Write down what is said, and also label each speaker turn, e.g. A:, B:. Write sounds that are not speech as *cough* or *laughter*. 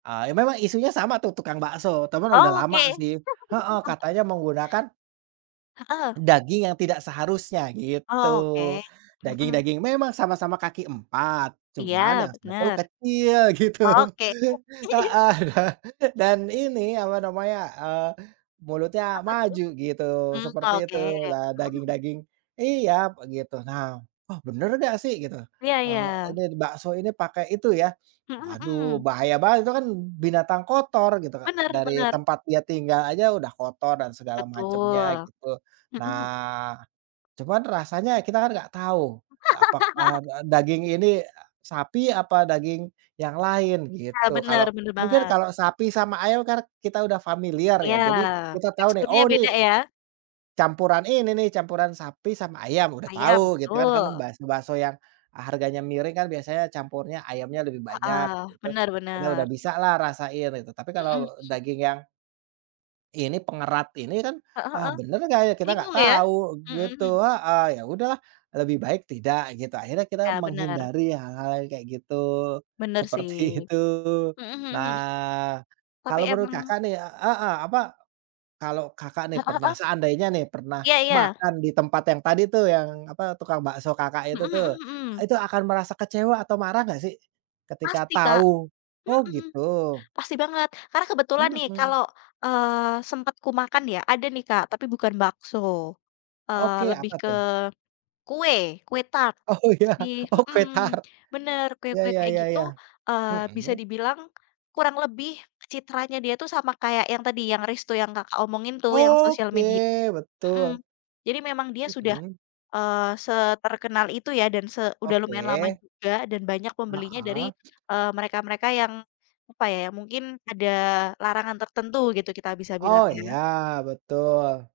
A: Eee, emang ma isunya sama tuh tukang bakso, tapi emang udah
B: Oh,
A: lama
B: oke.
A: sih, heeh
B: *chuckles*
A: katanya menggunakan
B: Heeh.
A: daging yang tidak seharusnya gitu.
B: Oke, hmm.
A: Daging-daging memang sama-sama kaki empat, cuman
B: Iya,
A: yang satu
B: bener.
A: kecil gitu,
B: Oke.
A: heeh,
B: *chuckles*
A: dan dan ini apa namanya, eee, mulutnya
B: Apa tuh?
A: maju gitu
B: Mmm,
A: seperti itu,
B: oke.
A: eee,
B: Mhm, hmm.
A: daging-daging. Iya begitu. Nah, "Oh, bener enggak sih?" Gitu.
B: Iya iya.
A: "Eee, ini bakso ini pakai itu ya, *snorts*
B: Mmm,
A: waduh
B: hmm.
A: bahaya banget itu kan binatang kotor," gitu, Kak,
B: Bener
A: dari
B: bener.
A: tempat dia tinggal aja udah kotor dan segala macamnya
B: Betul,
A: gitu.
B: hmm.
A: Nah, cuman rasanya kita kan enggak tahu apakah, eee,
B: *laughs*
A: daging ini sapi apa daging yang lain
B: Iya
A: gitu.
B: bener
A: Kalau
B: bener
A: mungkin
B: banget.
A: kalau sapi sama ayam kan kita udah familiar ya
B: Iya,
A: jadi kita tahu nih,
B: teksturnya
A: "Oh,
B: beda
A: nih
B: ya?
A: campuran ini nih, campuran sapi sama ayam," udah
B: Ayam,
A: tahu gitu kan, karena kan
B: betul.
A: bas bakso yang, eee, harganya miring kan biasanya campurnya ayamnya lebih banyak
B: Heeh.
A: gitu tuh.
B: Bener
A: Ini sudah
B: bener.
A: bisalah rasain itu, tapi
B: Mmm,
A: kalau
B: hmm.
A: daging yang ini pengerat ini kan,
B: Heeh
A: "Ah,
B: heeh.
A: bener enggak ya?" Kita enggak
B: Bingung ya?
A: tahu
B: Mmm, hmm.
A: gitu, heeh. Ya udahlah lebih baik tidak gitu, akhirnya kita
B: Iya benar.
A: menghindari hal-hal yang kayak gitu,
B: Benar sih.
A: seperti
B: Mmm,
A: itu.
B: hmm hmm.
A: Nah,
B: Tapi
A: kalau menurut
B: emang
A: Kakak nih, eee, heeh, apa, kalau Kakak nih
B: Heeh
A: pernah
B: heeh.
A: seandainya nih pernah
B: Iya iya.
A: makan di tempat yang tadi tuh yang apa tukang bakso Kakak
B: Mmm,
A: itu tuh.
B: hmm, mmm.
A: Itu akan merasa kecewa atau marah enggak sih, ketika
B: Pasti, Kak.
A: tahu? Oh
B: Hmm,
A: gitu.
B: pasti banget. Karena kebetulan nih
A: Mmm.
B: kalau, eee, sempat kumakan ya ada nih, Kak, tapi bukan bakso, eee,
A: Oke,
B: lebih
A: apa
B: ke
A: tuh?
B: kue kue tart.
A: Oh, ya.
B: Jadi
A: Oh, kue
B: hmm,
A: tart.
B: bener.
A: Iya
B: Kue-kue
A: iya
B: kayak
A: iya
B: gitu,
A: iya,
B: eee, bisa
A: mmm.
B: dibilang kurang lebih citranya dia tuh sama kayak yang tadi yang resto yang Kakak omongin tuh yang sosial media,
A: Oke,
B: mmm.
A: betul.
B: Jadi memang dia sudah,
A: Mmm.
B: eee, seterkenal itu ya dan se udah lumayan lama
A: Oke.
B: juga dan banyak pembelinya dari,
A: Heeh.
B: eee, mereka-mereka yang apa ya, ya mungkin ada larangan tertentu gitu kita bisa
A: Oh,
B: bilangnya.
A: iya. Betul.